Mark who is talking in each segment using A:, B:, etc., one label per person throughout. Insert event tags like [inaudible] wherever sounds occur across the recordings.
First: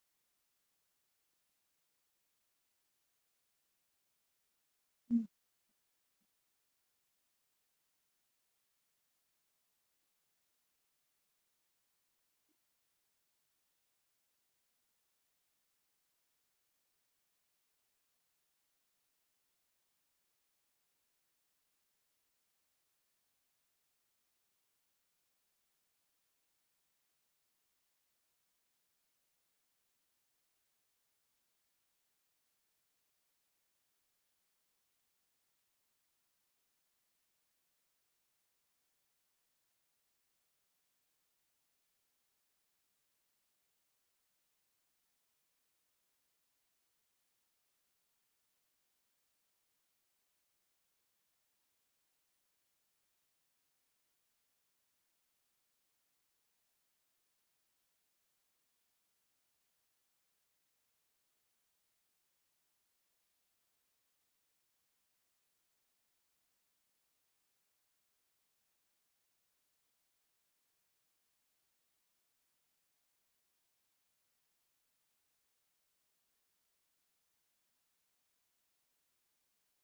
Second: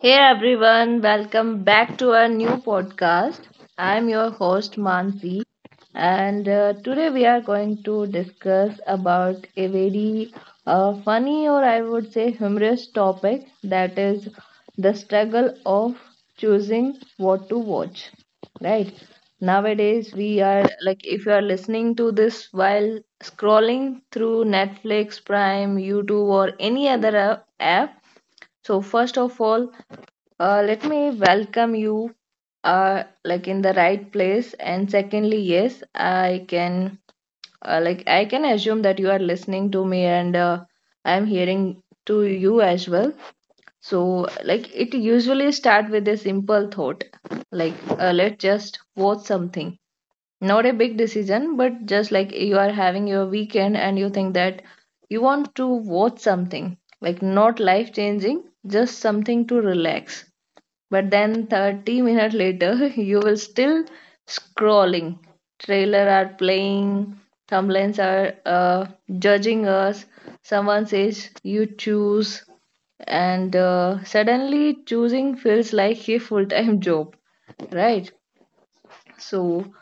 A: Hey everyone, welcome back to our new podcast. I'm your host Mansi, and today we are going to discuss about a very funny or I would say humorous topic that is the struggle of choosing what to watch. Right nowadays, we are like if you are listening to this while scrolling through Netflix, Prime, YouTube, or any other app so first of all, let me welcome you like in the right place. And secondly, yes, I can assume that you are listening to me and I'm hearing to you as well. So like it usually start with a simple thought, like let's just watch something not a big decision, but just like you are having your weekend and you think that you want to watch something, like not life changing, just something to relax. But then 30 minutes later, [laughs] you will still scrolling. Trailer are playing, thumbnails are judging us. Someone says you choose, and suddenly choosing feels like a full-time [laughs] job, right? So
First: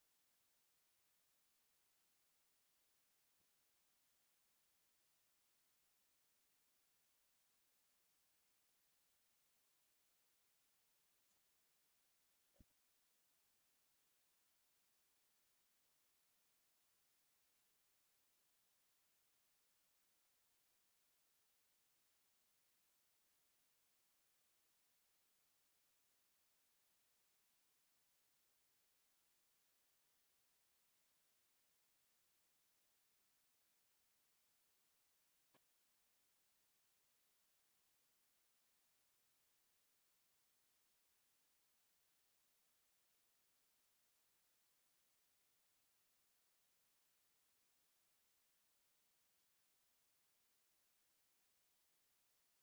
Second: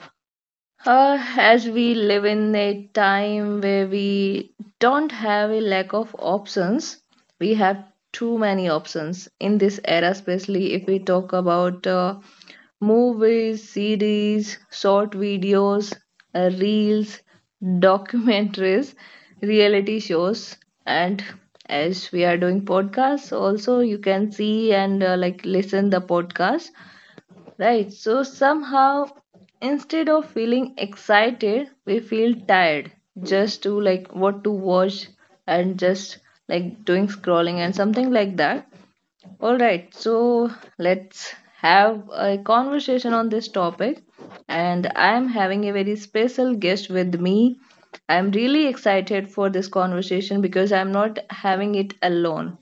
A: as we live in a time where we don't have a lack of options, we have too many options in this era, especially if we talk about movies, CDs, short videos, reels, [laughs] documentaries, reality shows, and as we are doing podcasts, also you can see and like listen the podcast. Right. So somehow, instead of feeling excited, we feel tired just to like what to watch and just like doing scrolling and something like that. All right. So let's have a conversation on this topic. And I am having a very special guest with me. I'm really excited for this conversation because I'm not having it alone.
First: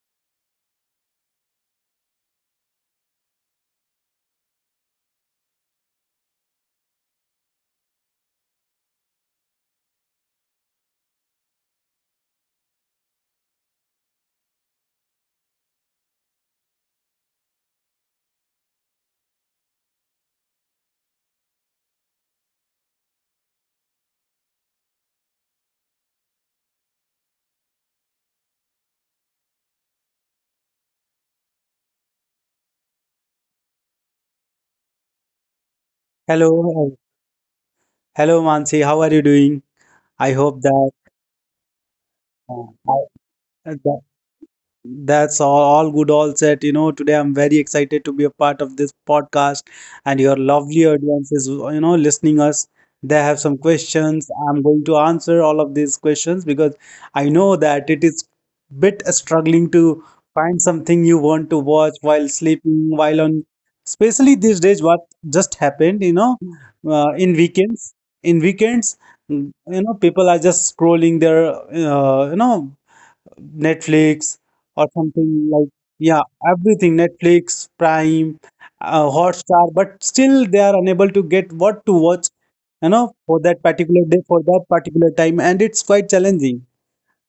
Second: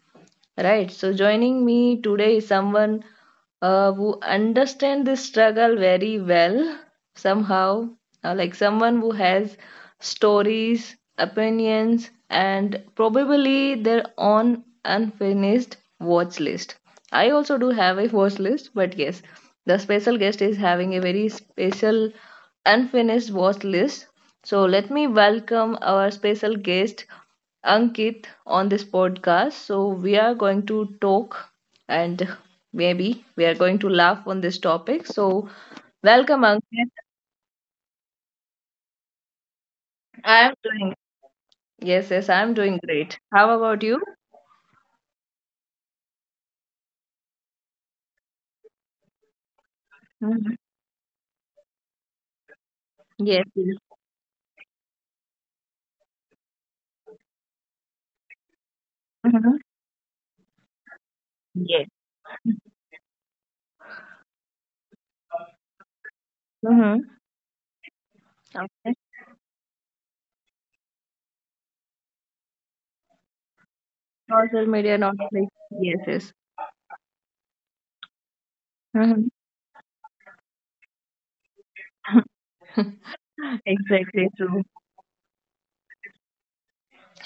A: Right. So joining me today is someone who understands this struggle very well somehow, like someone who has stories, opinions, and probably their own unfinished watch list. I also do have a watch list, but yes, the special guest is having a very special unfinished watch list. So let me welcome our special guest, Ankit, on this podcast. So, we are going to talk and maybe we are going to laugh on this topic. So, welcome, Ankit.
B: Hello, hello Mansi, how are you doing? I
A: I am
B: hope that
A: doing, yes, yes, I am
B: uh,
A: doing
B: I,
A: great. How about
B: that
A: you?
B: That's all good, all set. Today I'm very excited to be a part of this podcast and your
A: Mhm.
B: lovely audiences, listening us. They have
A: Yes,
B: some
A: yes.
B: questions. I'm going to answer all of these questions because I know that it is bit
A: Mhm.
B: struggling to find something you want to
A: Yes.
B: watch while sleeping, while on, especially these days, what just happened
A: Hmm.
B: uh, in weekends, in
A: Okay.
B: weekends, people are just scrolling their, Netflix
A: Social
B: or
A: media, not
B: something
A: like,
B: like
A: yes,
B: yeah,
A: yes.
B: everything Netflix, Prime,
A: Mhm.
B: Hotstar, but still they are unable to get what to watch,
A: [laughs]
B: you know, for that particular day,
A: Exactly
B: for that
A: true.
B: particular time, and it's quite challenging.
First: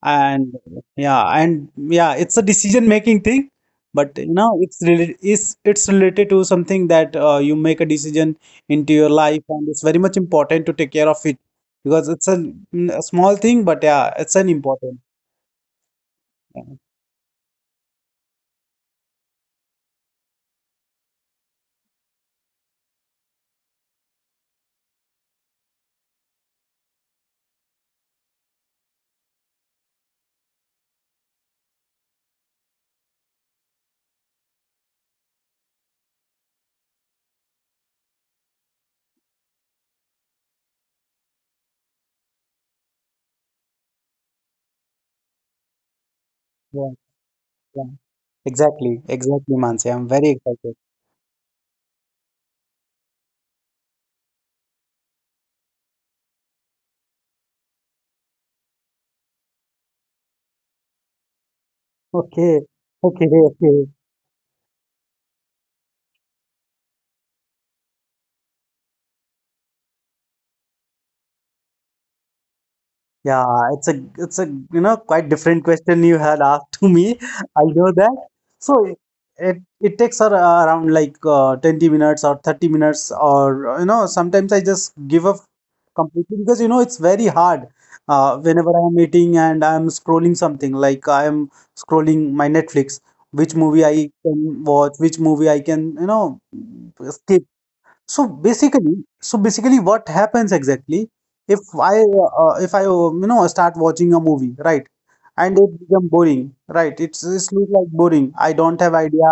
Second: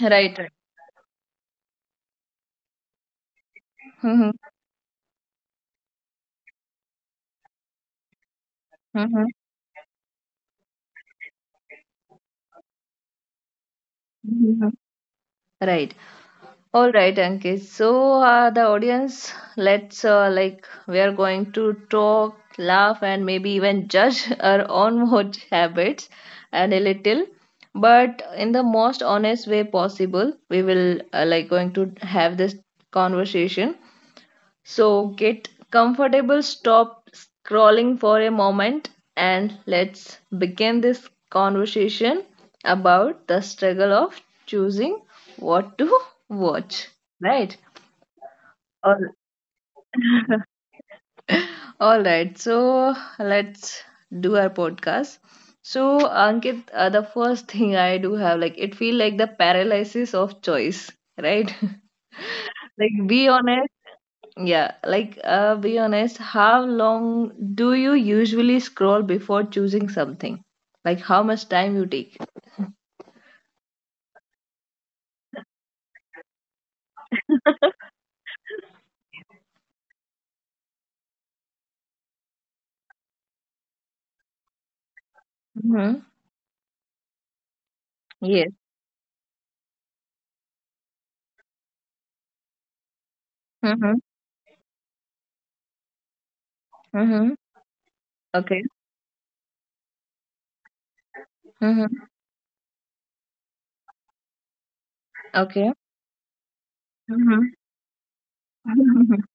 A: Right. Right.
B: And yeah, and yeah, it's a decision making thing, but
A: Mm-hmm.
B: you know, it's related to something that you make a decision into your
A: Mm-hmm.
B: life, and it's very much important to take care of it because it's a small thing, but yeah, it's an important.
A: Right. All right, Ankit. So, the audience, let's like we are going to talk, laugh, and maybe even judge [laughs] our own watch habits and a little, but in the most honest way possible. We will like going to have this conversation so get comfortable, stop scrolling for a moment, and let's begin this conversation about the struggle of choosing what to watch.
B: Yeah.
A: Right?
B: Yeah. Exactly,
A: All,
B: exactly, Mansi. I'm very excited.
A: all right. So let's do our podcast. So Ankit, the first [laughs] thing I do have like it feel like the paralysis of choice, right?
B: Okay,
A: [laughs] Like be
B: okay,
A: honest.
B: okay.
A: Yeah, like be honest, how long do you usually scroll before choosing something? Like how much time you take?
B: Yeah, it's a quite different question you had asked to me. [laughs] I know that. So it takes her around like 20 minutes or 30 minutes, sometimes I just give up
A: Mm-hmm.
B: completely because you know it's very hard.
A: Yes.
B: Whenever I'm eating and I'm scrolling something, like I'm scrolling my Netflix, which movie
A: Mm-hmm.
B: I can watch, which movie I can,
A: Mm-hmm.
B: skip. So
A: Okay.
B: basically, so basically, what happens exactly
A: Mm-hmm.
B: if I you know start watching a movie, right? And
A: Okay.
B: it become boring, right? It's
A: Mm-hmm.
B: it's look like boring. I don't have
A: Mm-hmm.
B: idea.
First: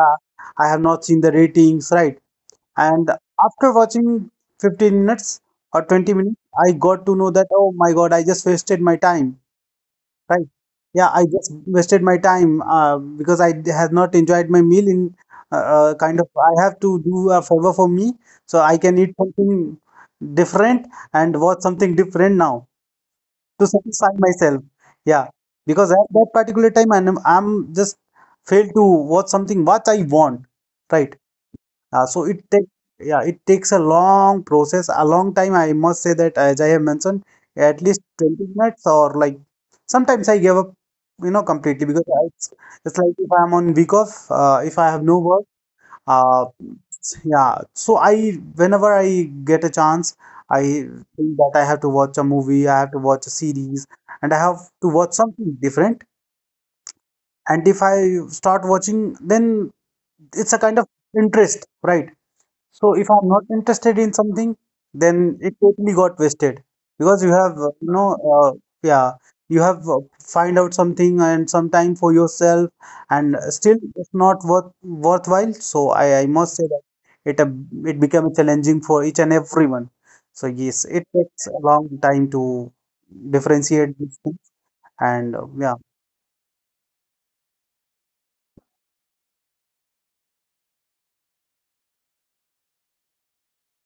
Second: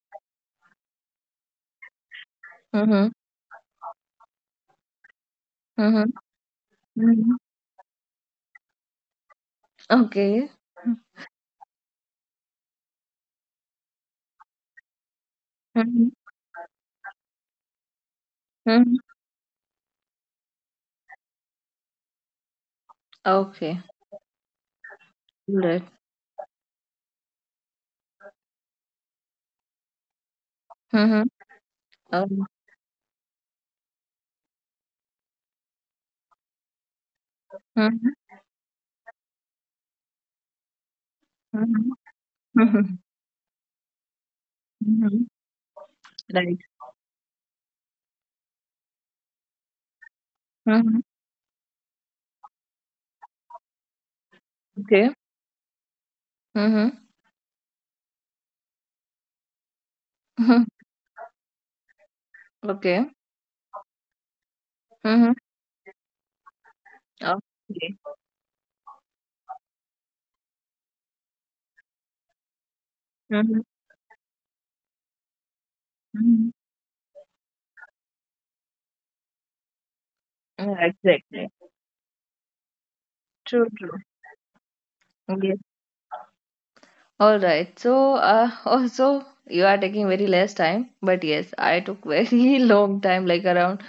B: I have not seen the ratings, right?
A: Mm-hmm.
B: And after watching 15 minutes or 20 minutes, I got to know
A: Hmm.
B: that oh my God, I just wasted my time. Right.
A: Okay.
B: Yeah, I just wasted my time because has not enjoyed my meal in
A: Mm-hmm.
B: kind of I have to do a favor for me so I can
A: Mm-hmm.
B: eat something different and watch something different now to
A: Okay.
B: satisfy myself. Yeah,
A: Right.
B: because at that particular time I'm just failed to watch something what I want. Right.
A: Mm-hmm.
B: So it
A: Um,
B: takes a long process a long time, I must say that, as I have mentioned at
A: hmm.
B: least 20 minutes, or like sometimes I give up
A: Mm-hmm.
B: completely because I, it's,
A: Mm-hmm.
B: it's like, if I'm on week off if I have no
A: Mm-hmm.
B: work uh,
A: Right.
B: yeah, so I whenever I get a chance, I
A: Mm-hmm.
B: think that I have to watch a movie, I have to watch a series, and I have to
A: Okay.
B: watch something different,
A: Mm-hmm.
B: and if I start watching, then it's a kind
A: [laughs]
B: of interest, right, so
A: Okay.
B: if I'm not interested in something,
A: Mm-hmm.
B: then it totally got wasted because you have you
A: Okay.
B: know yeah you have find out something and some time for yourself, and
A: Mm-hmm.
B: still it's not worthwhile. So I
A: Mm-hmm.
B: must say that it uh, it became challenging for each and everyone. So
A: Yeah,
B: yes, it takes
A: exactly.
B: a long time to
A: True, true.
B: differentiate these things, and
A: Yes.
B: yeah,
A: All right. So, [laughs] also, you are taking very less time, but yes, I took very [laughs] long time, like around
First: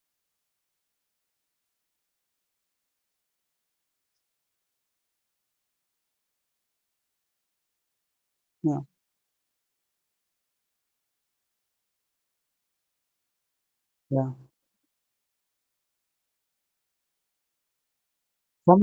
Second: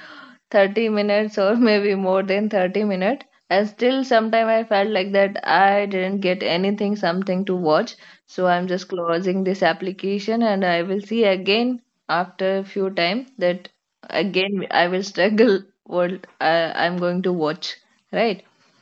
A: 30 minutes or maybe more than 30 minutes. And still, sometime I felt like that I didn't get anything, something to watch. So I'm
B: yeah,
A: just closing this application, and I will see again after a few time that
B: yeah.
A: again I will struggle [laughs] what I'm going to watch, right?
B: Some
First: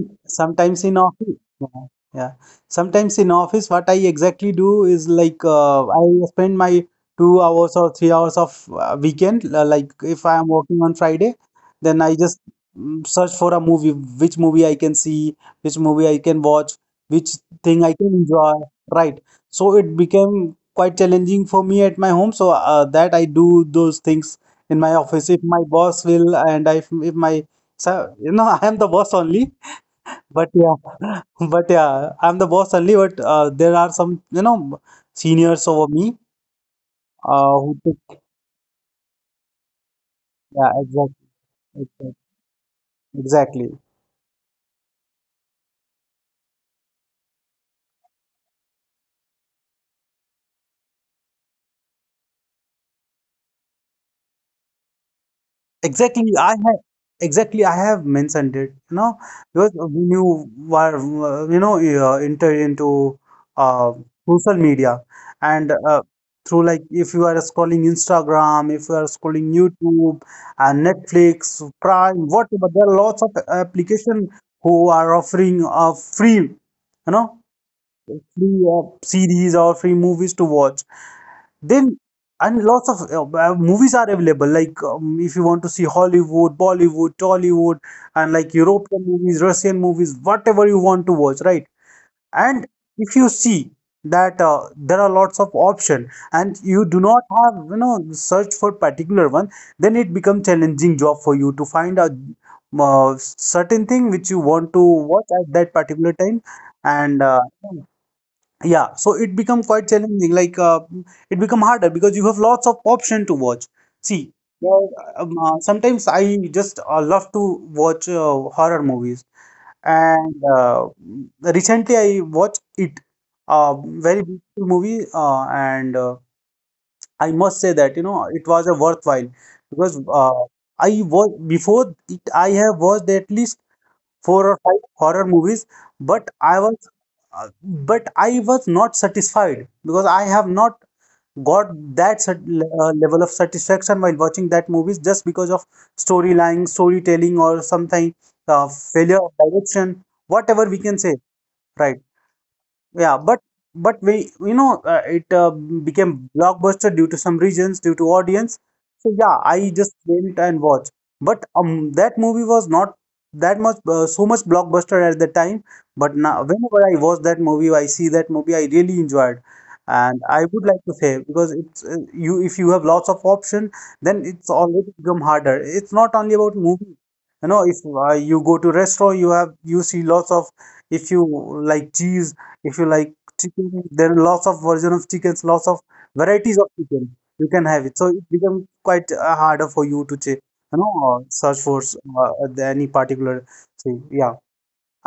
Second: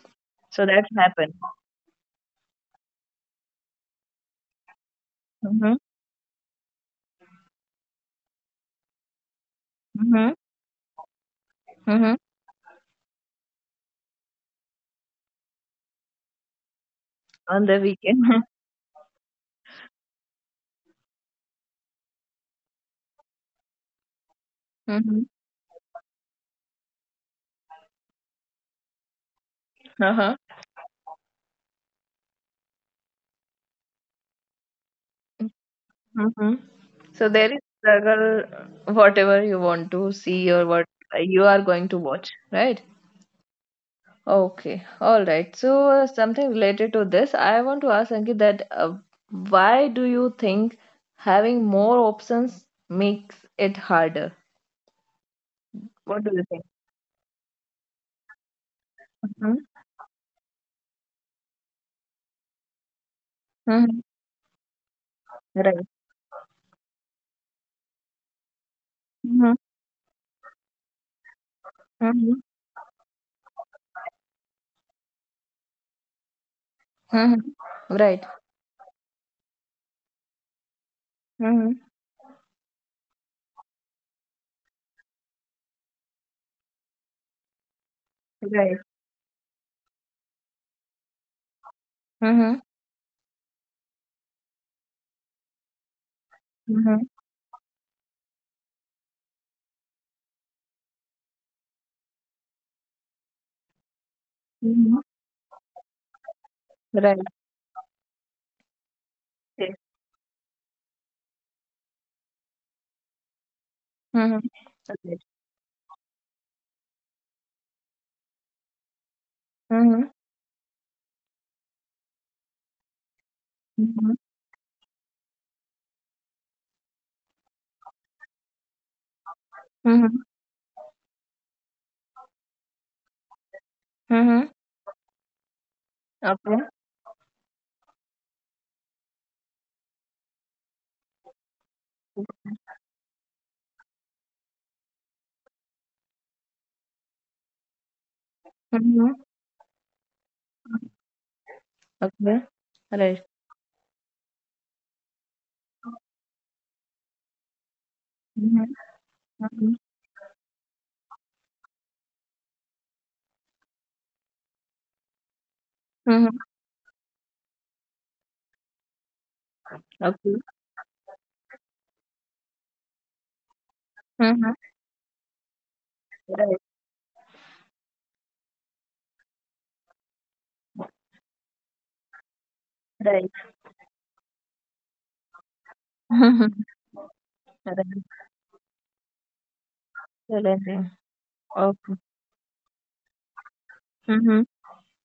A: So
B: sometimes
A: that
B: in
A: happened.
B: office, yeah, yeah. Sometimes in office, what I exactly do is like I spend my 2 hours or 3 hours of weekend. Like if
A: Mm-hmm.
B: I am working on Friday, then I
A: Mhm.
B: just search for a movie, which movie I can see, which movie I can watch, which
A: On the
B: thing I can
A: weekend. [laughs]
B: enjoy. Right. So it became quite challenging for me at my home. So that I do those things in my
A: Mhm.
B: office. If my boss will, and if my, so [laughs] I am the boss only.
A: Uh-huh.
B: But yeah, [laughs] but yeah, I'm the boss only. But there are some seniors over me.
A: hmm So there is
B: Who took,
A: struggle, whatever you want to see or
B: yeah,
A: what
B: exactly,
A: you are going to
B: exactly,
A: watch, right?
B: exactly.
A: Okay, all right. So something related to this, I want to ask Ankit that why do you think having more options makes it harder? What do
B: Exactly,
A: you
B: I
A: think?
B: have exactly, I have mentioned it,
A: Mhm.
B: because when you were you know you enter into uh,
A: Mhm.
B: social media and
A: Right.
B: through, like if you are scrolling Instagram, if you are scrolling
A: Mhm.
B: YouTube and Netflix, Prime,
A: Mhm.
B: whatever, there are lots of application who are offering know,
A: Mhm. Right.
B: free series or free movies to watch.
A: Mhm.
B: Then and lots of movies are available. Like if you want to see Hollywood, Bollywood, Tollywood, and like
A: Right.
B: European movies, Russian movies, whatever you want to watch, right?
A: Mhm.
B: And if you see that there are lots of option and you do
A: Mhm.
B: not have search for particular one, then it becomes challenging job for you to find a certain thing which you want to
A: Mhm.
B: watch at that particular time, and
A: Right.
B: yeah, so it become quite challenging. Like it become harder because you have lots of option to watch. See,
A: Mhm.
B: well,
A: Okay.
B: sometimes I just love to watch horror movies,
A: Mhm.
B: and recently I watched it, a
A: Mhm.
B: very beautiful movie, and I must say that it was a worthwhile, because
A: Mhm.
B: I was before it I have watched at least four
A: Mhm.
B: or five horror movies, but I
A: Okay.
B: was but I was not satisfied because I have not got that level of satisfaction while watching that movies, just because of storyline, storytelling, or something failure
A: Mhm.
B: of direction, whatever we can say, right?
A: Okay.
B: Yeah,
A: Right.
B: but we you know it became blockbuster due to some reasons, due to audience.
A: Mhm.
B: So yeah, I
A: Mhm.
B: just went and watched. But that movie was not that much so much blockbuster at the time. But
A: Mhm.
B: now, whenever I see that movie, I really enjoyed. And
A: Okay.
B: I would like to say, because it's you if you have lots of option, then it's
A: Mhm.
B: always become harder. It's not only about
A: Right.
B: movie. If you go to restaurant, you have you see lots of if you like cheese, if you like
A: Right.
B: chicken, there are lots of version of chickens, lots of varieties of
A: [laughs]
B: chicken you can
A: Right.
B: have
A: Right.
B: it. So it becomes quite harder for you to check, you
A: Challenging.
B: know, uh, search for
A: Okay.
B: any particular thing. Yeah,
A: Mhm.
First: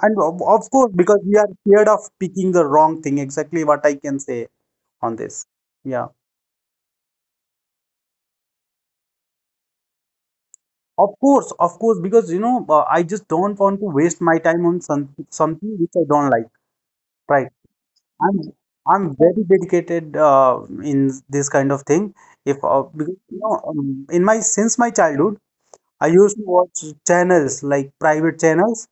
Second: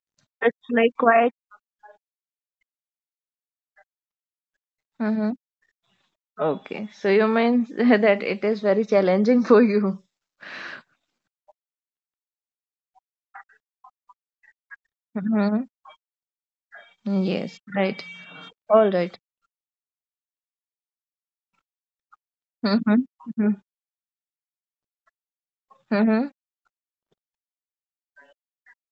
B: and of
A: It's
B: of course,
A: like
B: because
A: quite.
B: we are scared of picking the wrong thing. Exactly what I can say on
A: Mhm.
B: this. Yeah.
A: Okay. So you mean [laughs] that it is very challenging for you.
B: Of course, because I just don't want to waste my time on
A: Mhm.
B: something which I don't like, right?
A: Yes. Right.
B: I'm
A: All
B: I'm
A: right.
B: very dedicated in this kind of thing. If
A: Mhm.
B: Because
A: Mhm.
B: in my since my childhood, I
A: Mhm.
B: used to watch channels like private channels,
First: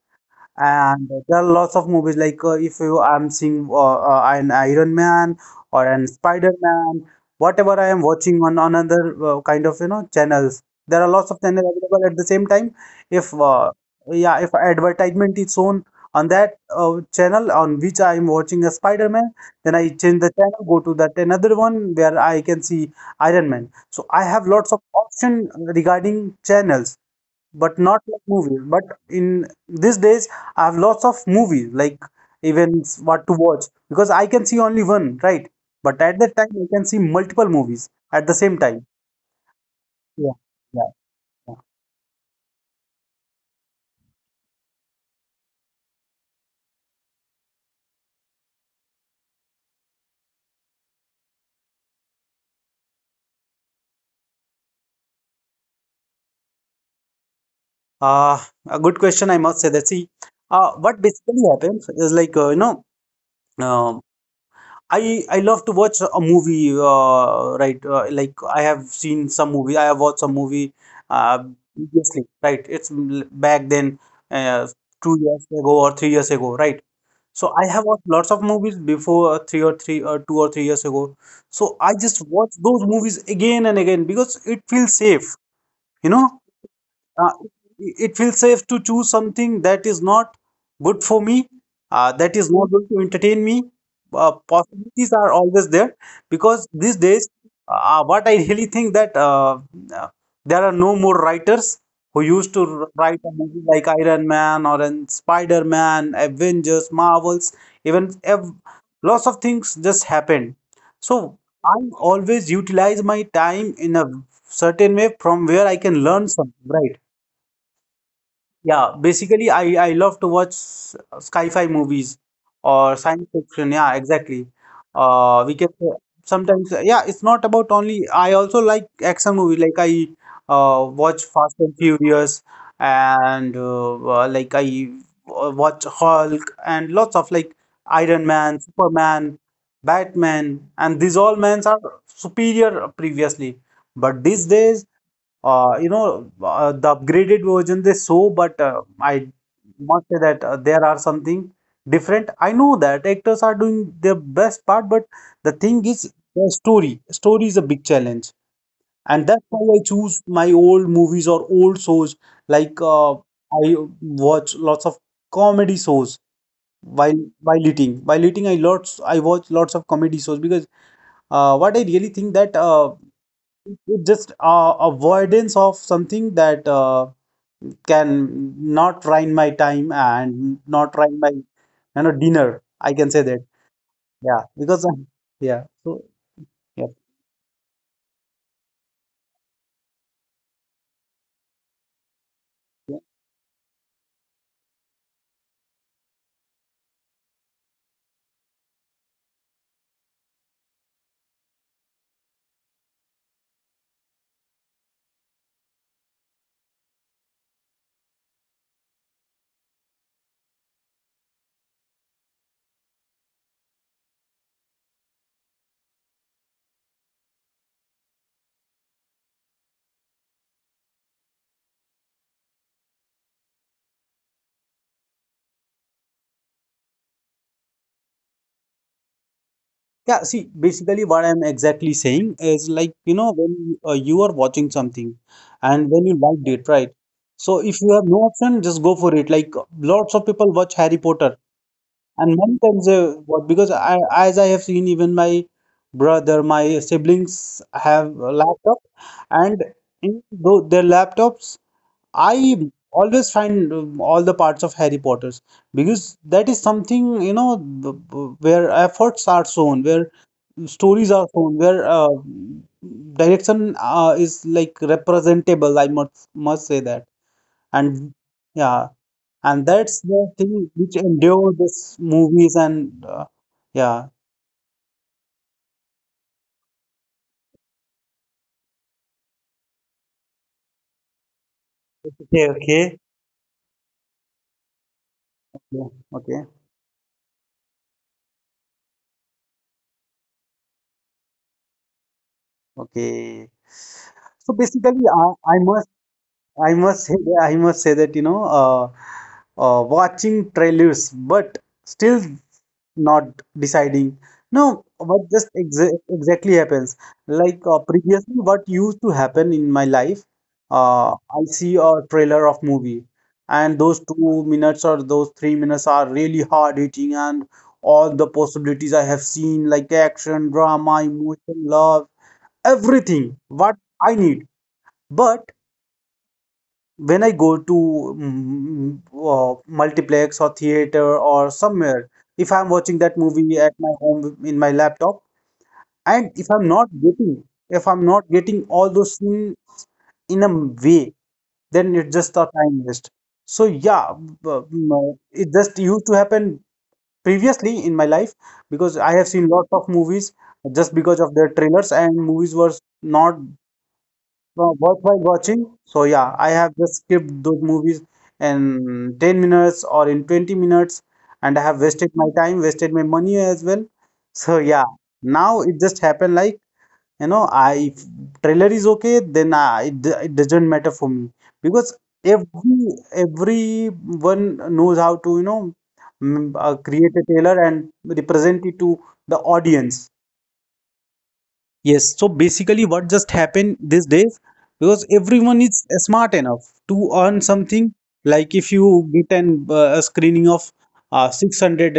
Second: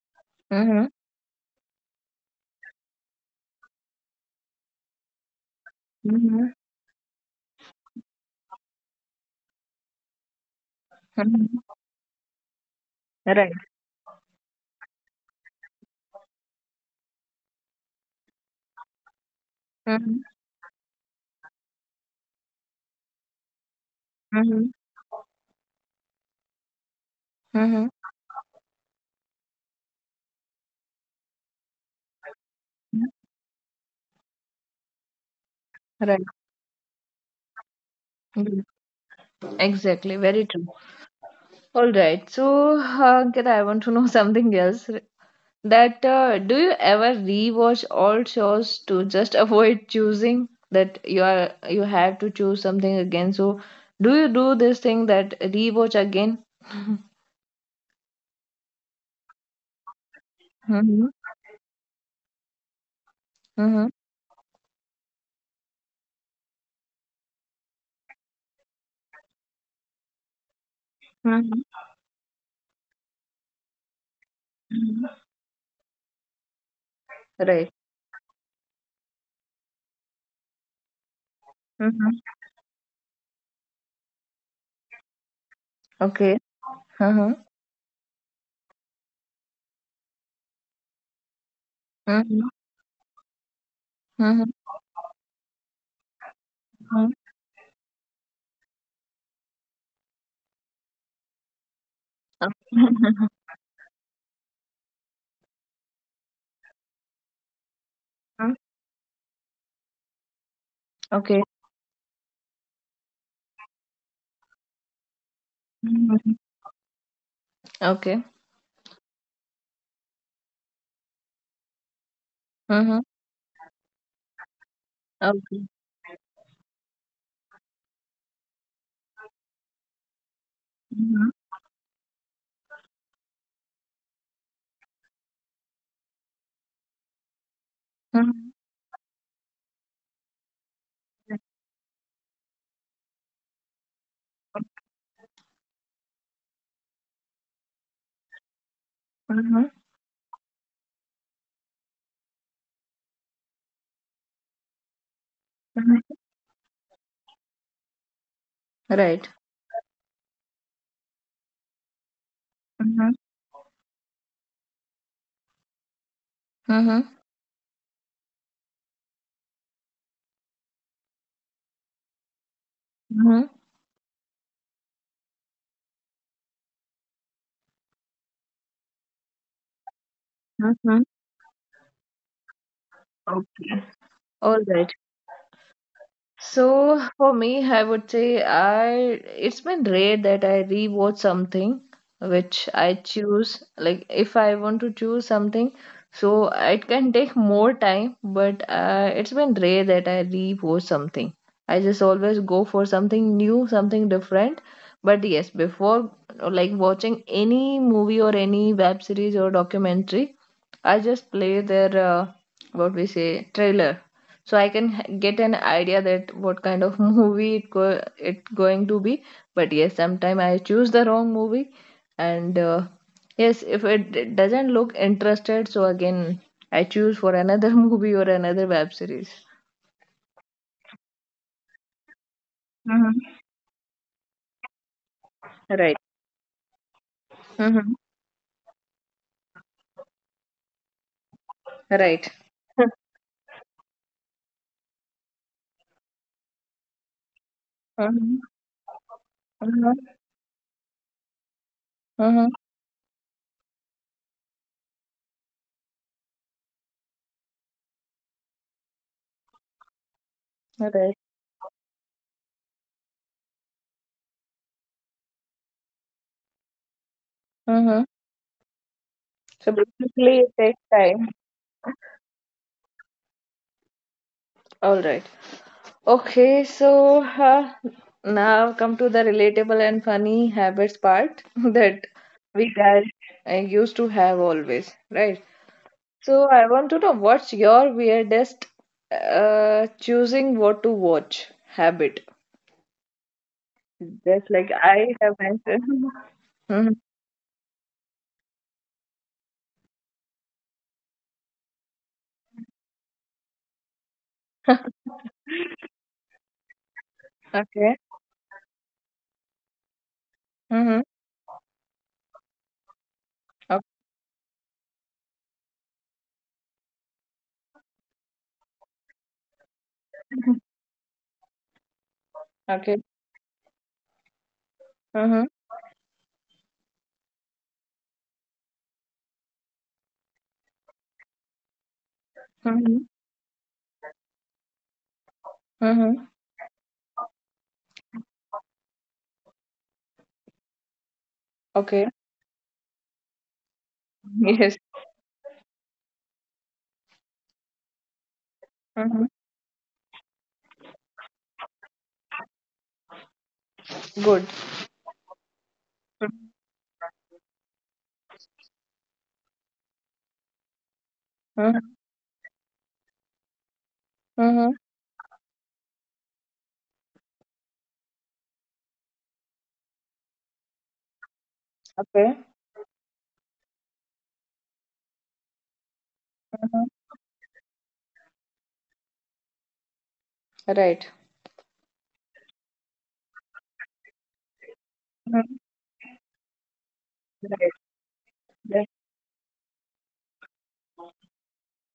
A: Mhm.
B: and there are lots of movies, like if you I'm seeing an Iron Man or an
A: Mhm.
B: Spider-Man, whatever I am watching on another kind of channels. There are lots of
A: Mhm.
B: channels available at the same time. If
A: Right.
B: uh, yeah, if advertisement is shown on that channel on which I am watching a Spider-Man, then I change
A: Mhm.
B: the channel, go to that another one where I can see Iron Man. So I have
A: Mhm.
B: lots of option regarding channels but
A: Mhm.
B: not like movies. But in these days, I have lots of movies, like events, what to watch, because I can see only one, right? But at
A: Right.
B: that time, I can see multiple movies at the same time.
A: Exactly,
B: Yeah,
A: very true.
B: yeah, yeah.
A: All right, so Ankit, I want to know [laughs] something else. That do you ever rewatch all shows to just [laughs] avoid choosing that you have to choose something again? So do you do this thing that rewatch again?
B: Uh, a good question, I must say that. See, what
A: Mm-hmm.
B: basically happens is like,
A: Mm-hmm.
B: uh, I love to watch a movie, right? Like I have seen some movie. I have watched some movie, uh,
A: Mm-hmm.
B: previously, right? Back then, uh,
A: Hmm.
B: 2 years ago or 3 years ago, right? So I
A: Right.
B: have watched lots of movies before 3 or 3 or 2 or 3 years ago. So I
A: Mm-hmm.
B: just watch those movies again and again because it feels safe, you
A: Okay.
B: know uh,
A: Mm-hmm.
B: to choose something that is not good for me, that
A: Mm-hmm.
B: is not going to entertain me.
A: Mm-hmm.
B: Possibilities are always there because these days, what I really think that uh, there are no more writers who used to write
A: Mm-hmm.
B: a movie like Iron Man or an Spider-Man, Avengers, Marvels, even ev
A: [laughs]
B: lots of things just happened. So
A: Okay.
B: I always utilize my time in a certain way from where I can learn
A: Mm-hmm.
B: something, right?
A: Okay.
B: Yeah, basically, I love to watch sci-fi movies
A: Mm-hmm.
B: or science fiction. Yeah, exactly. We
A: Okay.
B: can say sometimes. Yeah, it's not about only. I also like action movies. Like I watch Fast and Furious, and like I watch Hulk and lots of like Iron Man, Superman, Batman, and these all men are superior previously. But these days, the upgraded version they show, but I
A: Mm-hmm.
B: must say that there are something different. I know that actors are doing their best part, but the thing is,
A: Mhm.
B: the story. Story is a big challenge,
A: Right.
B: and that's why I choose my old movies or old shows.
A: Mhm.
B: I watch lots of comedy shows
A: Mm-hmm.
B: while eating. While eating, I watch lots of comedy shows because what I really think that
A: Mm-hmm.
B: it- just avoidance of something that can not ruin my time and not
A: Mhm.
B: ruin my dinner. I can say that.
A: Okay.
B: Yeah,
A: All
B: because I
A: right.
B: yeah. So yeah,
A: So for me, I would say I it's been rare that I rewatch something which I
B: yeah.
A: choose. Like if I want to choose something, so it can take more time, but it's been rare that I rewatch something. I just always go for something new, something different. But yes, before like watching any movie or any web series or documentary, I just play their what we say trailer so I can get an idea that what kind of [laughs] movie it going to be. But yes, sometime I choose the wrong movie, and yes, if it doesn't look interested, so again I choose for another [laughs] movie or another web series.
B: Yeah, see, basically what I'm exactly saying is like,
A: Mm-hmm.
B: you know, you are watching something and
A: Right.
B: when you liked it, right? So if
A: Mm-hmm.
B: you have no option, just go for it. Like lots of people watch Harry Potter
A: Right.
B: and many times they watch because as I have seen, even my brother, my siblings have a
A: Mm-hmm.
B: laptop, and
A: Mm-hmm.
B: in their laptops I always find all the parts of Harry Potter's, because that is something you know where efforts are shown, where stories
A: Right.
B: are shown, where direction is like representable. I must say that,
A: Mm-hmm.
B: and yeah, and
A: So
B: that's the
A: basically, it
B: thing
A: takes
B: which
A: time.
B: endure this movies yeah,
A: All right. Okay, so now come to the relatable and funny habits part [laughs] that
B: Okay,
A: we guys used to have always, right?
B: yeah,
A: So
B: okay,
A: I want to know what's your weirdest choosing what to watch habit?
B: okay.
A: Just
B: So
A: like
B: basically,
A: I have mentioned. [laughs]
B: I
A: Mhm.
B: must say, I must say that watching trailers, but still not deciding. No,
A: [laughs]
B: what just exactly happens? Like
A: Okay.
B: previously, what used to happen in my life,
A: Mm-hmm.
B: I see a trailer of movie, and those 2 minutes or those 3 minutes are really hard hitting, and all the possibilities I have seen, like action, drama, emotion, love,
A: Okay.
B: everything what I need.
A: Mm-hmm.
B: But when I go to mm, mm, multiplex or theater or somewhere, if I'm watching
A: Mm-hmm.
B: that movie at my home in my laptop,
A: Mm-hmm.
B: and if I'm not getting all those things in a way, then
A: Okay.
B: it's just a time waste. So yeah,
A: Yes.
B: it just used to happen previously in my life because I have
A: Mm-hmm.
B: seen lots of movies just because of their trailers, and movies were not,
A: Good.
B: well, worthwhile watching. So yeah, I have just skipped those movies in 10 minutes or in 20 minutes, and I have
A: Mm-hmm.
B: wasted my time, wasted my money as well. So
A: Mm-hmm.
B: yeah, now it just happened like you know, I if trailer is okay, then it doesn't matter for me because
A: Okay.
B: every everyone knows how to you know
A: Mm-hmm.
B: create a trailer and represent it to the audience.
A: Right.
B: Yes, so basically, what just happened these days, because everyone
A: Mm.
B: is smart enough to earn
A: Right,
B: something. Like if
A: right,
B: you get an a screening of 600,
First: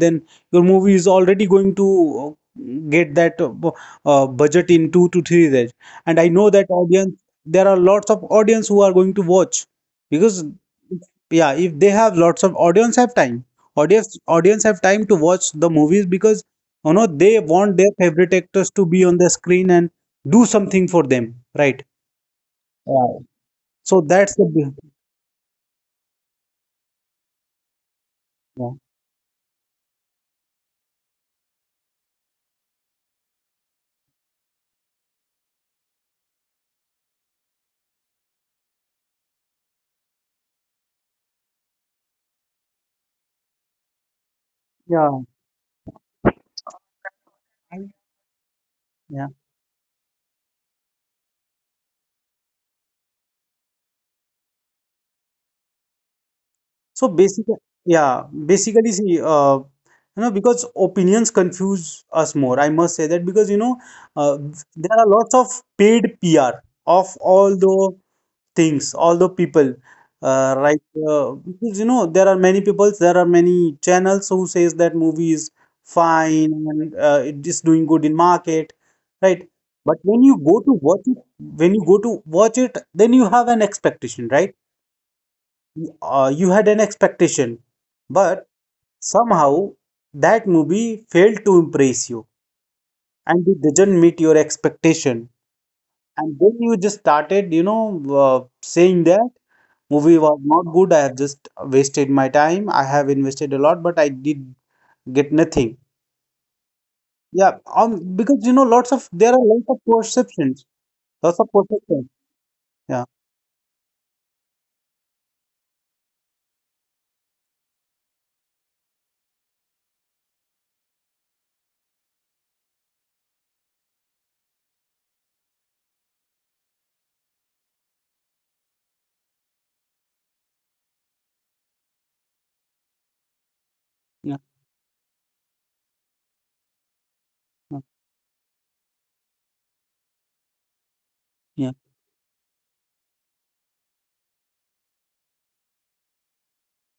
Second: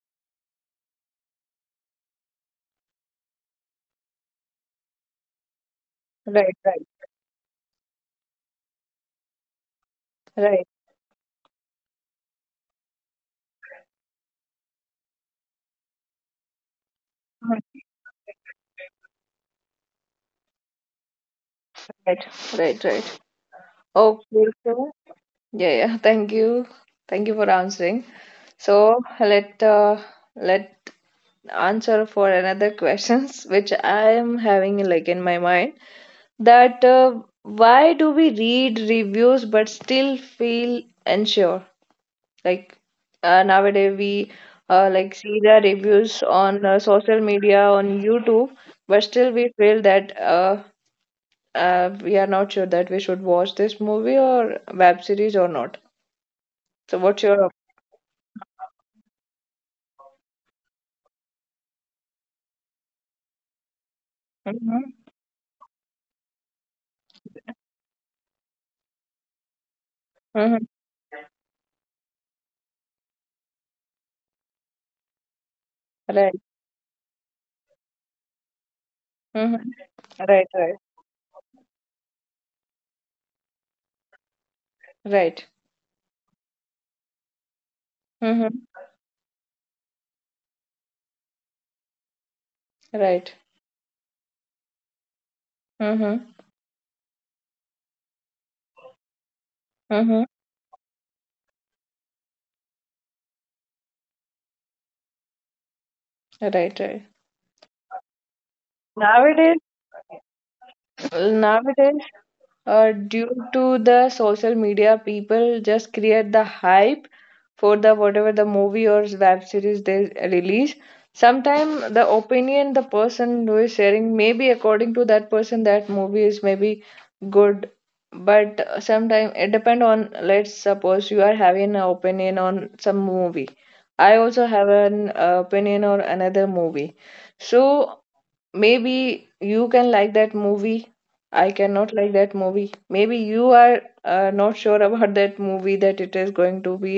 B: then your movie is already going to uh, get that budget in 2 to 3 days. And I know
A: right,
B: that
A: right,
B: audience, there are lots of audience who are going to watch because,
A: right.
B: yeah, if they have lots of audience have time, audience audience have time to watch the movies because you know, they want
A: Mm.
B: their favorite actors to be on the screen and do something for them, right?
A: Right, right,
B: Yeah.
A: right.
B: So that's the
A: Okay,
B: big-
A: so yeah, yeah. Thank you for answering.
B: yeah.
A: So let answer for another questions [laughs] which I am having like in my mind that why do we read reviews but still feel unsure? Like nowadays we like
B: Yeah.
A: see the reviews on social media
B: I-
A: on YouTube, but
B: Yeah.
A: still we feel that we are not sure that we should watch this movie or web series or not. So
B: So
A: what's your
B: basically, yeah, basically, see, uh, you know, because opinions confuse us more. I must say that because you know, uh, there are
A: Mm-hmm.
B: lots of paid PR of all the things, all the people,
A: Mm-hmm.
B: right? Because you know there are many people, there are many channels who says that movie is
A: Right.
B: fine and it is doing good in market, right?
A: Mm-hmm.
B: But
A: Right. Right.
B: when you go to watch it, then you have an expectation, right?
A: Right.
B: You had an expectation, but
A: Mm-hmm.
B: somehow that movie failed to impress you
A: Right.
B: and it didn't meet your expectation.
A: Mm-hmm.
B: And then you just started, you know, saying that. Movie
A: Mm-hmm.
B: was not good. I have just wasted my time. I have invested a lot, but I did get nothing.
A: Right. Right.
B: Yeah, because you know, lots of there are
A: nowadays
B: lots of perceptions, lots of
A: nowadays
B: perceptions. Yeah,
A: due to the social media, people just create the hype for the whatever the movie or web series they release. Sometimes the opinion the person who is sharing, maybe according to that person that movie is maybe good, but sometime it depend on, let's suppose you are having an opinion on some movie, I
B: yeah,
A: also have an opinion on another movie, so
B: yeah,
A: maybe you can like that movie, I
B: yeah.
A: cannot like that movie. Maybe you are not sure about [laughs] that movie that it is going to be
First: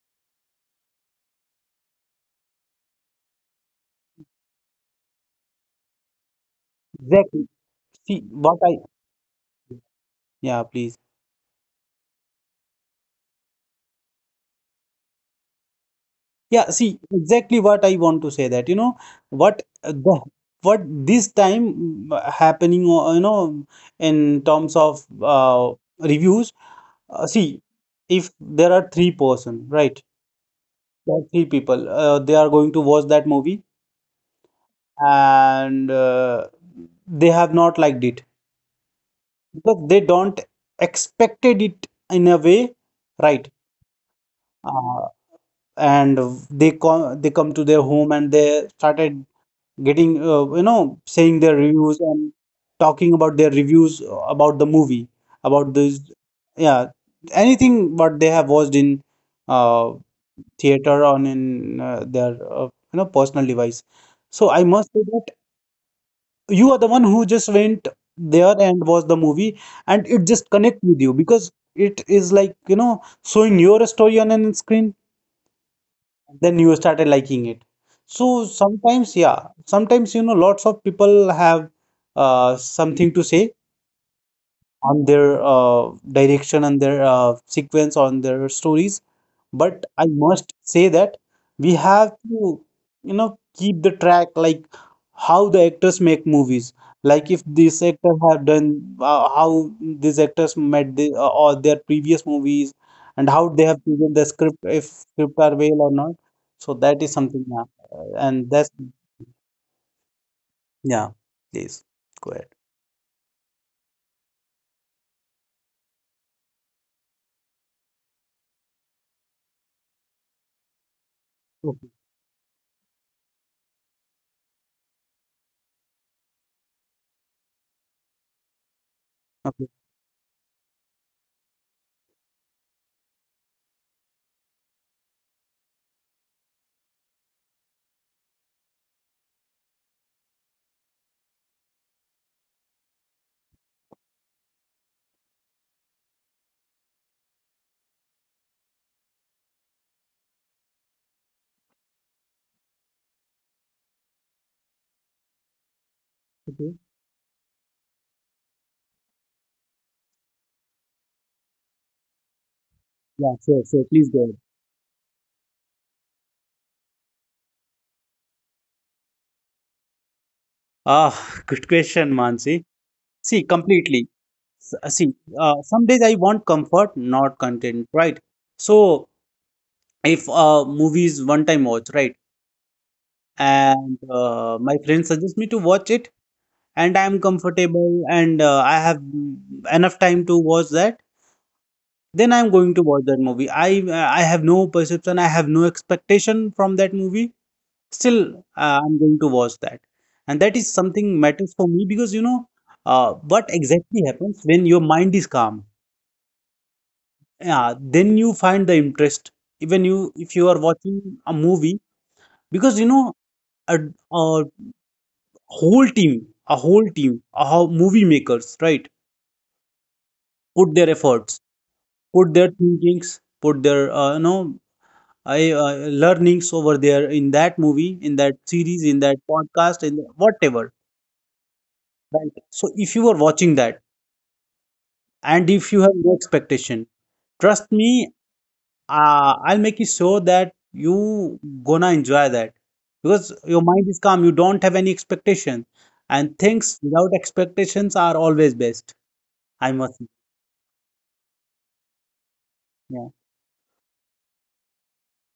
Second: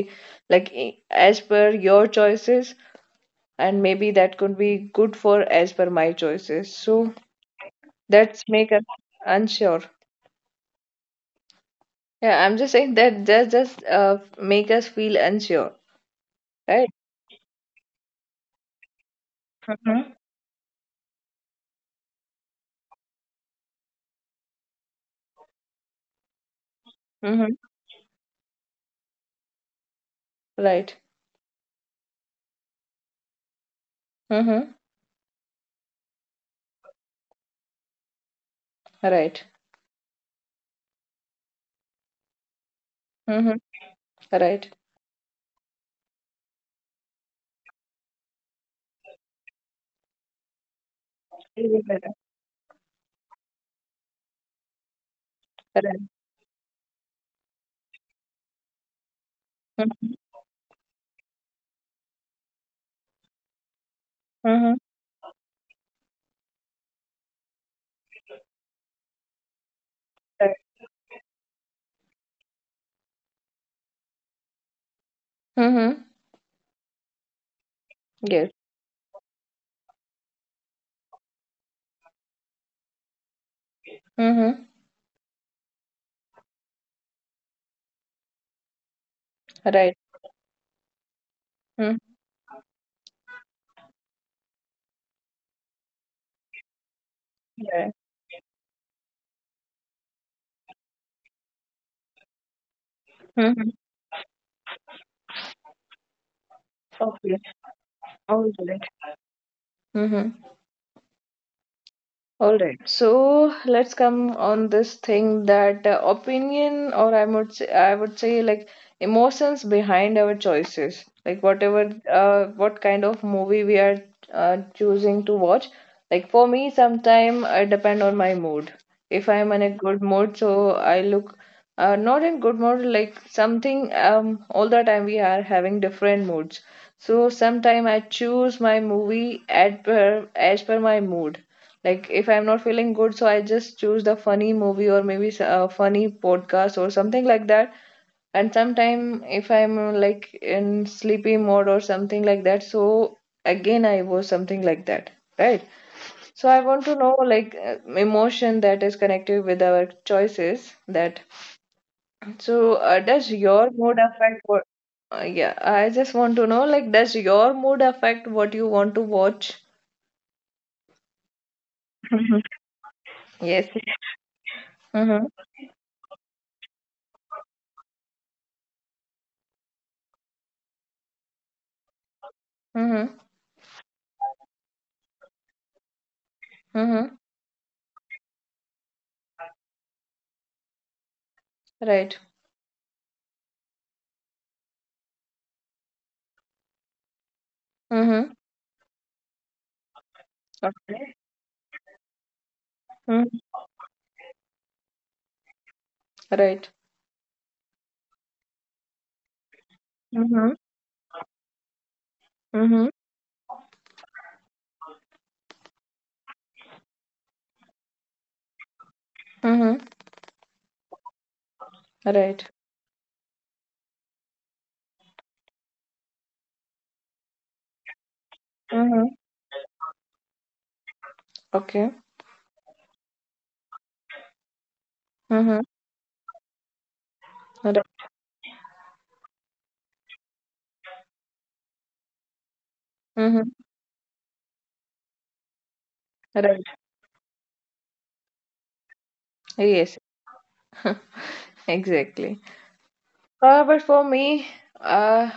A: like, as per your choices, and maybe that could be good for as per my choices, so
B: Exactly. See
A: that's
B: what
A: make
B: I.
A: us unsure.
B: Yeah, please.
A: Yeah, I'm just saying that just make us feel unsure,
B: Yeah,
A: right.
B: see exactly what I want to say. That you know what
A: mm-hmm.
B: the what this time happening. You know, in terms of reviews. Uh,
A: Mm-hmm.
B: see, if there are three-person, right?
A: right
B: There are three people. They are going to watch that movie
A: mm-hmm.
B: and they have not liked it
A: right
B: because they don't expected it in a way, right?
A: mm-hmm. right
B: Uh, and they come to their home and they started getting you know saying their reviews
A: Mhm.
B: and talking about their reviews about the movie about
A: right
B: this, yeah, anything what they have watched in uh,
A: mm-hmm.
B: theater on in their you know personal device. So I
A: Mm-hmm.
B: must say that you are the one who just went there and watched the movie, and it just
A: right
B: connect with you because it is like you know showing your story on an screen.
A: Mhm.
B: Then you started liking it. So
A: Yes.
B: sometimes, yeah, sometimes you know lots of people have something to say
A: Mm-hmm.
B: on their direction, on their sequence, on their stories. But
A: Right.
B: I must say that we
A: Mm-hmm.
B: have to, you know, keep the track like how the actors make movies. Like if this
A: Yeah.
B: actor have done how these actors met the, or their previous movies and how
A: Mm-hmm.
B: they have chosen the script, if script are well or not. So that is
A: Okay.
B: something, yeah.
A: All
B: And that's
A: right. Mm-hmm.
B: yeah. Please go ahead.
A: All right, so let's come on this thing that opinion, or I would say like emotions behind our choices, like whatever,
B: Okay.
A: what kind of movie we are choosing to watch. Like for me, sometime I depend on my mood. If I'm in a
B: Okay.
A: good mood, so I look not in good mood, like something. All the time we are having different moods. So sometime I choose my movie at per as per my mood like if I'm not feeling good, so I just choose the funny movie or maybe a funny podcast or something like that. And sometime if I'm like in sleepy mode or something like that, so again I watch something like that, right? So I want
B: Okay.
A: to know like emotion that is connected with our choices that so does
B: Yeah.
A: your
B: Sure.
A: mood
B: Sure. Please go
A: affect
B: ahead.
A: what yeah, I just want to know like does your mood affect what you want to watch?
B: Ah, good question,
A: [laughs]
B: Mansi. See,
A: Yes.
B: completely.
A: Mm-hmm.
B: See some days I want comfort not content, right? So if a movie is one time watch, right,
A: Mm-hmm.
B: and my friend suggests me to watch it and
A: Mm-hmm.
B: I am comfortable and I have enough time to watch that,
A: Right.
B: then I am going to watch that movie. I have no perception, I have no expectation from that movie, still
A: Mhm.
B: I'm going to watch that. And that is
A: Okay.
B: something matters for me because you know
A: Mm.
B: what exactly happens when your mind is calm,
A: Right.
B: yeah, then you find the interest, even you if you
A: Mhm.
B: are watching a movie, because you
A: Mhm.
B: know a, a whole team, a movie makers, right,
A: Mhm.
B: put their efforts, put
A: Right.
B: their thinkings, put their you know I, uh, learnings over there in that movie, in that series, in
A: Mhm.
B: that podcast, in whatever,
A: Okay.
B: right? So if you are watching that and
A: Mhm.
B: if you have no expectation, trust
A: Right.
B: me, I'll make you sure that you gonna enjoy that, because
A: Mhm.
B: your mind is calm. You don't have any expectation, and
A: Right.
B: things without expectations are always best. I
A: Yes.
B: must say.
A: [laughs] Exactly.
B: Yeah.
A: But for me, uh,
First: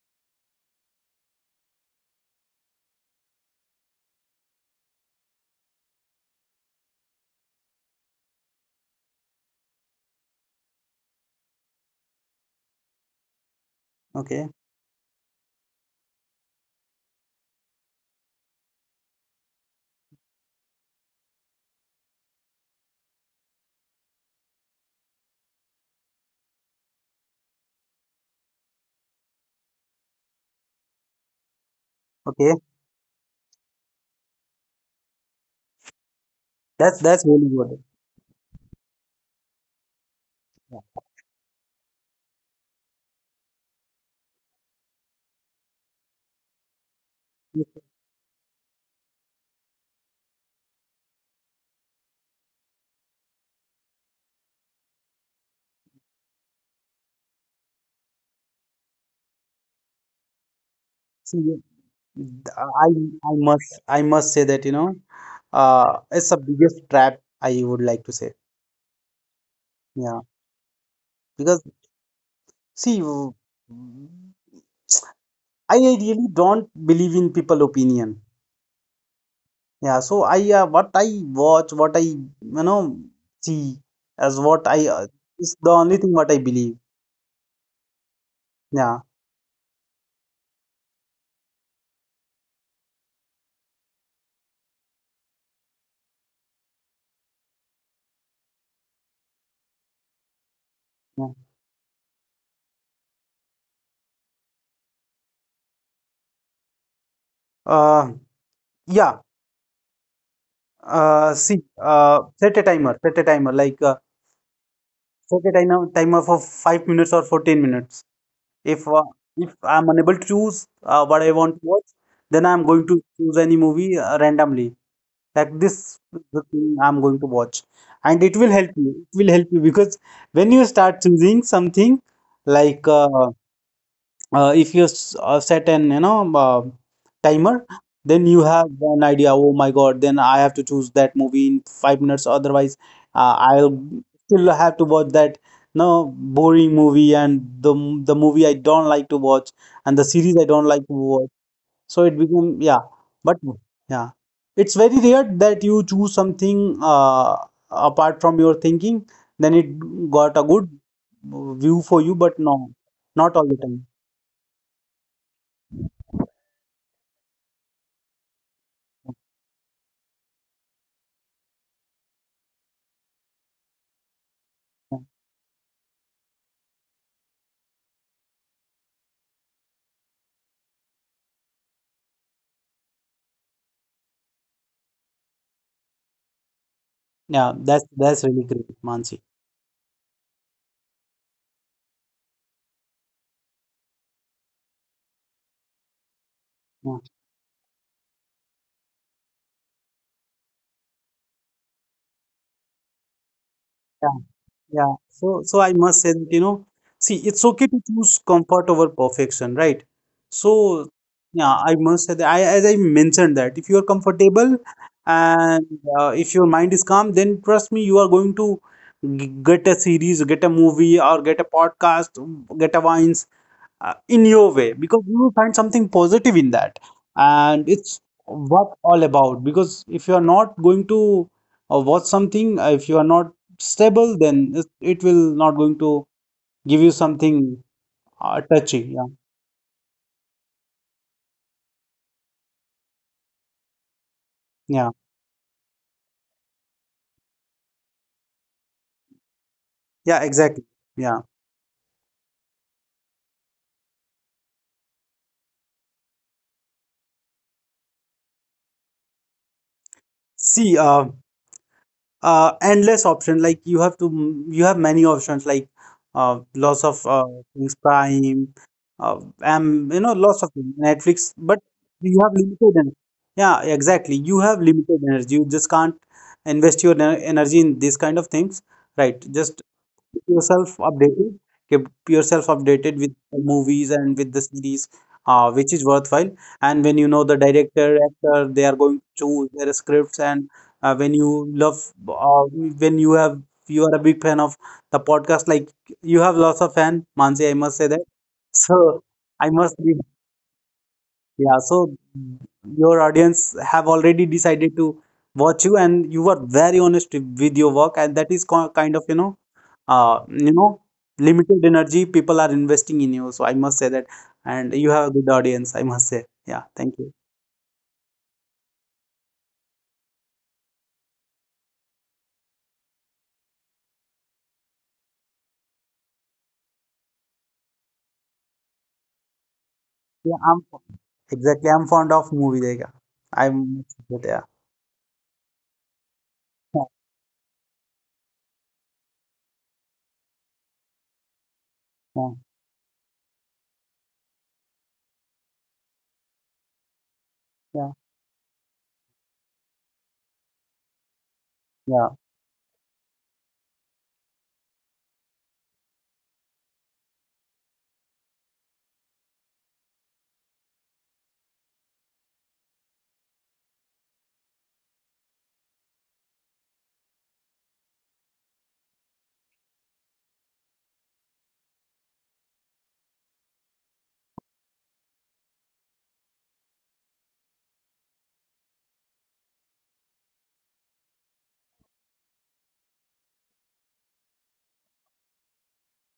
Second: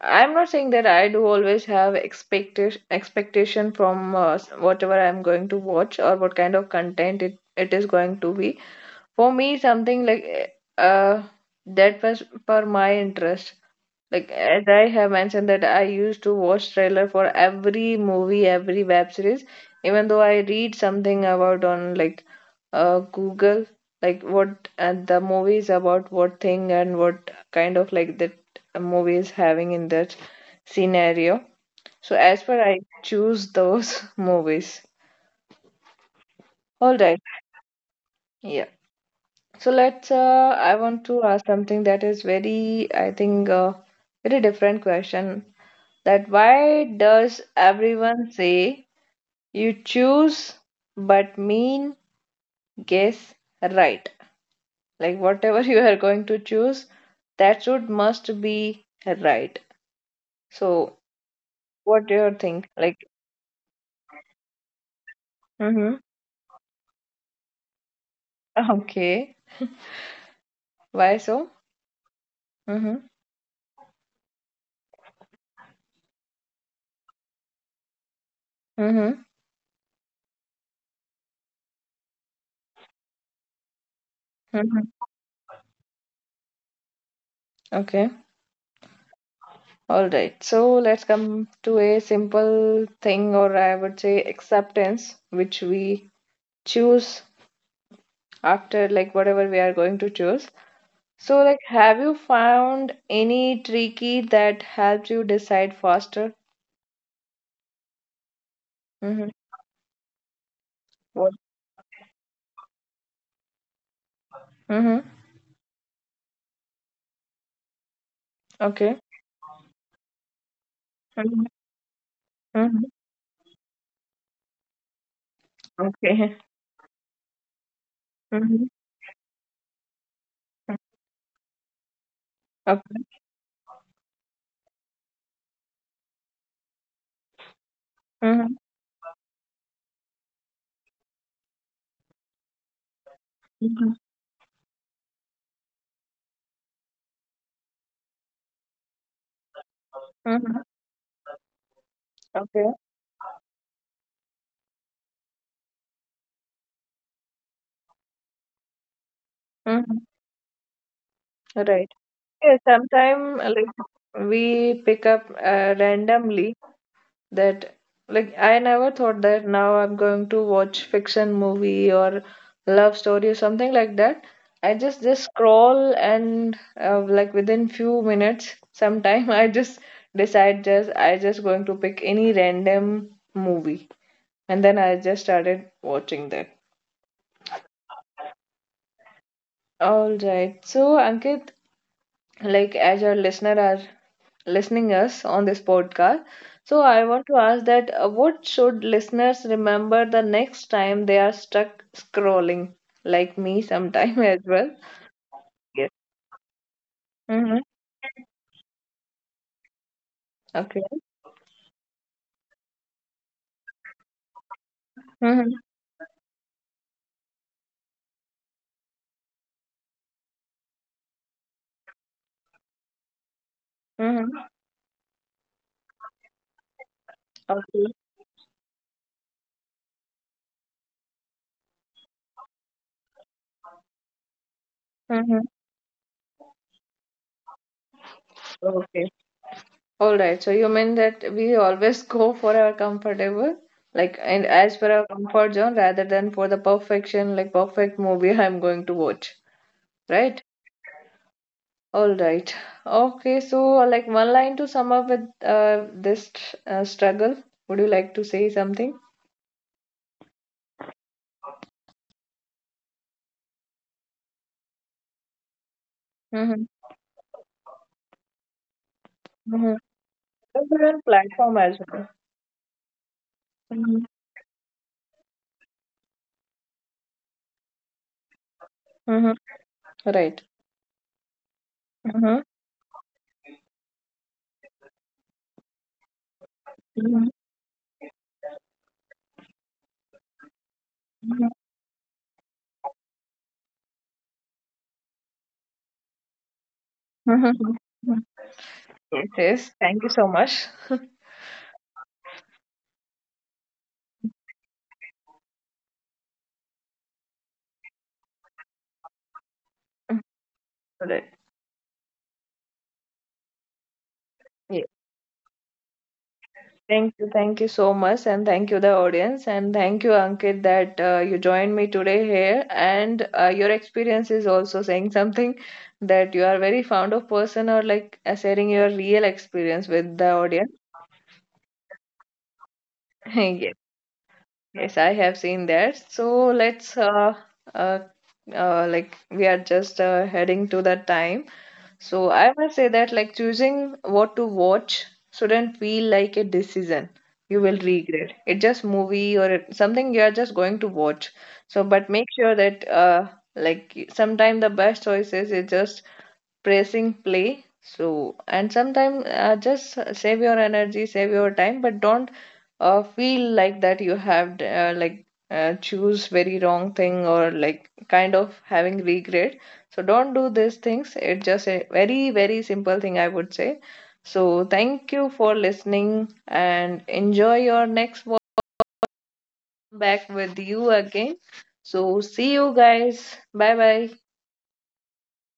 A: I'm not saying that I do always have expectation from whatever I'm going to watch or what kind of content it is going to be. For me, something like that was for my interest. Like
B: Okay.
A: as I have mentioned that I used to watch trailer for every movie, every web series, even though I read something about on like Google, like what the movie is about, what thing and what kind of like that movie is having in that scenario. So as
B: Okay.
A: per I choose those [laughs] movies. All right.
B: That's really good.
A: Yeah. So I
B: Yeah.
A: want to ask something that is very, I think, very different question. That why does
B: You
A: everyone say you choose but mean guess right? Like whatever [laughs] you are going to choose, that should must be right. So
B: See, you-
A: what do you think? Like,
B: I I must say that you know
A: mm-hmm.
B: it's the biggest trap I would like to say.
A: [laughs] Okay.
B: Yeah.
A: Why so?
B: Because
A: Mm-hmm.
B: see, you- I really don't believe in people opinion.
A: Mm-hmm.
B: Yeah, so I what I watch, what I you know see as what I
A: Mm-hmm.
B: is the only thing what I believe.
A: Okay.
B: Yeah,
A: All right, so let's come to a simple thing, or I would say acceptance, which we choose after like whatever we are going to choose.
B: yeah.
A: So, like, have you found any tricky that helps you decide faster?
B: Uh, yeah.
A: Mm-hmm. What?
B: Set a timer, like
A: Mm-hmm.
B: set a timer for 5 minutes or for 10 minutes. If
A: Okay.
B: uh, if I'm unable to choose what I
A: Mm-hmm.
B: want to watch, then I'm
A: Mm-hmm.
B: going to choose any movie randomly. Like this, is
A: Okay.
B: the thing I'm going to watch, and it will
A: Mm-hmm.
B: help you. It will help you because when you start choosing something like
A: Okay.
B: if you s- set an you know timer, then you have
A: Mm-hmm.
B: an idea, oh my god, then I have to choose that movie in 5 minutes, otherwise I'll
A: Mm-hmm.
B: still have to watch that no boring movie and the movie I don't like to watch and the series I don't like to
A: Mm-hmm.
B: watch, so it became yeah,
A: Okay.
B: but yeah, it's very rare that you choose something apart from your thinking, then it got a good
A: Mm-hmm.
B: view for you, but no,
A: Right.
B: not all
A: Yeah,
B: the time.
A: sometimes like we pick up randomly that like I never thought that now I'm going to watch fiction movie or love story or something like that. I just scroll and like within few minutes, sometime [laughs] I just decide just going to pick any random movie and then I just started watching that.
B: Yeah, that's really great, Mansi.
A: All right. So Ankit, like as our listener are listening us on this podcast. So
B: Yeah,
A: I want to ask that what should listeners remember the next time they are stuck scrolling, like me sometime
B: yeah,
A: [laughs] as well?
B: yeah. So so I
A: Yes.
B: must say that, you know, see, it's
A: Mm-hmm.
B: okay to choose comfort over perfection, right?
A: Okay.
B: So yeah, I must say that I as I mentioned that if you are comfortable
A: Mm-hmm.
B: and if your mind is calm, then trust me, you are going to get a series, get a movie, or get a podcast, get a wine, in your
A: Mm-hmm.
B: way because you will find something positive in that, and it's
A: Okay.
B: what all about, because if you are not going to watch something, if you are not stable, then it will not going
A: Mm-hmm.
B: to give you something touchy, yeah,
A: Okay. All right. So you mean that we always go for our comfortable,
B: yeah,
A: like, and as per our comfort zone rather than for the perfection, like perfect movie [laughs] I'm going to watch,
B: yeah exactly.
A: right?
B: Yeah,
A: All right. Okay, so like one line to sum up with this struggle, would you like to say something?
B: see endless option, like you have to you have many options, like
A: Mm-hmm.
B: lots of things, prime,
A: Mm-hmm.
B: you know lots of things,
A: Different
B: Netflix, but
A: platform as well.
B: you have limited energy. Yeah
A: Mm-hmm.
B: exactly, you have limited energy, you just can't invest your energy in these kind of things, right,
A: Mm-hmm.
B: just keep
A: Right.
B: yourself updated, keep
A: Mm-hmm.
B: yourself updated with the movies and with the series which is worthwhile, and when you know
A: Mm-hmm.
B: the director actor they are going to choose their scripts, and when you love when you have you are a big fan of the podcast, like you have lots of fan, Mansi, I must
A: Mm-hmm.
B: say that, so
A: Yes,
B: I
A: yes.
B: must be
A: Thank you so much. [laughs] All
B: yeah, so your audience have already decided to watch you, and you were very honest with your work, and that is kind of, you know, uh, you know,
A: right.
B: limited energy people are investing in you. So I must say that, and you have a good audience, I must say. Yeah, thank you.
A: Thank you so much, and thank you the audience, and thank you Ankit that you joined me today here, and your experience is also saying something that you are very fond of person or like sharing your real experience with the
B: Yeah, I'm
A: audience.
B: exactly. I'm fond of movie. Like,
A: [laughs] Yes.
B: I'm, yeah,
A: Yes, I have seen that. So let's
B: [laughs]
A: uh, like we are just heading to that time. So
B: yeah,
A: I must say that like choosing what to watch shouldn't feel like a decision you will
B: yeah,
A: regret. It's just movie or it- something you are just going to watch. So but
B: yeah.
A: make sure that like sometimes the best choices is just pressing play. So and sometimes just save your energy, save your time, but don't feel like that you have like choose very wrong thing or like kind of having regret, so don't do these things. It's just a very very simple thing I would say. So thank you for listening, and enjoy your next walk. Back with you again. So see you guys, bye bye.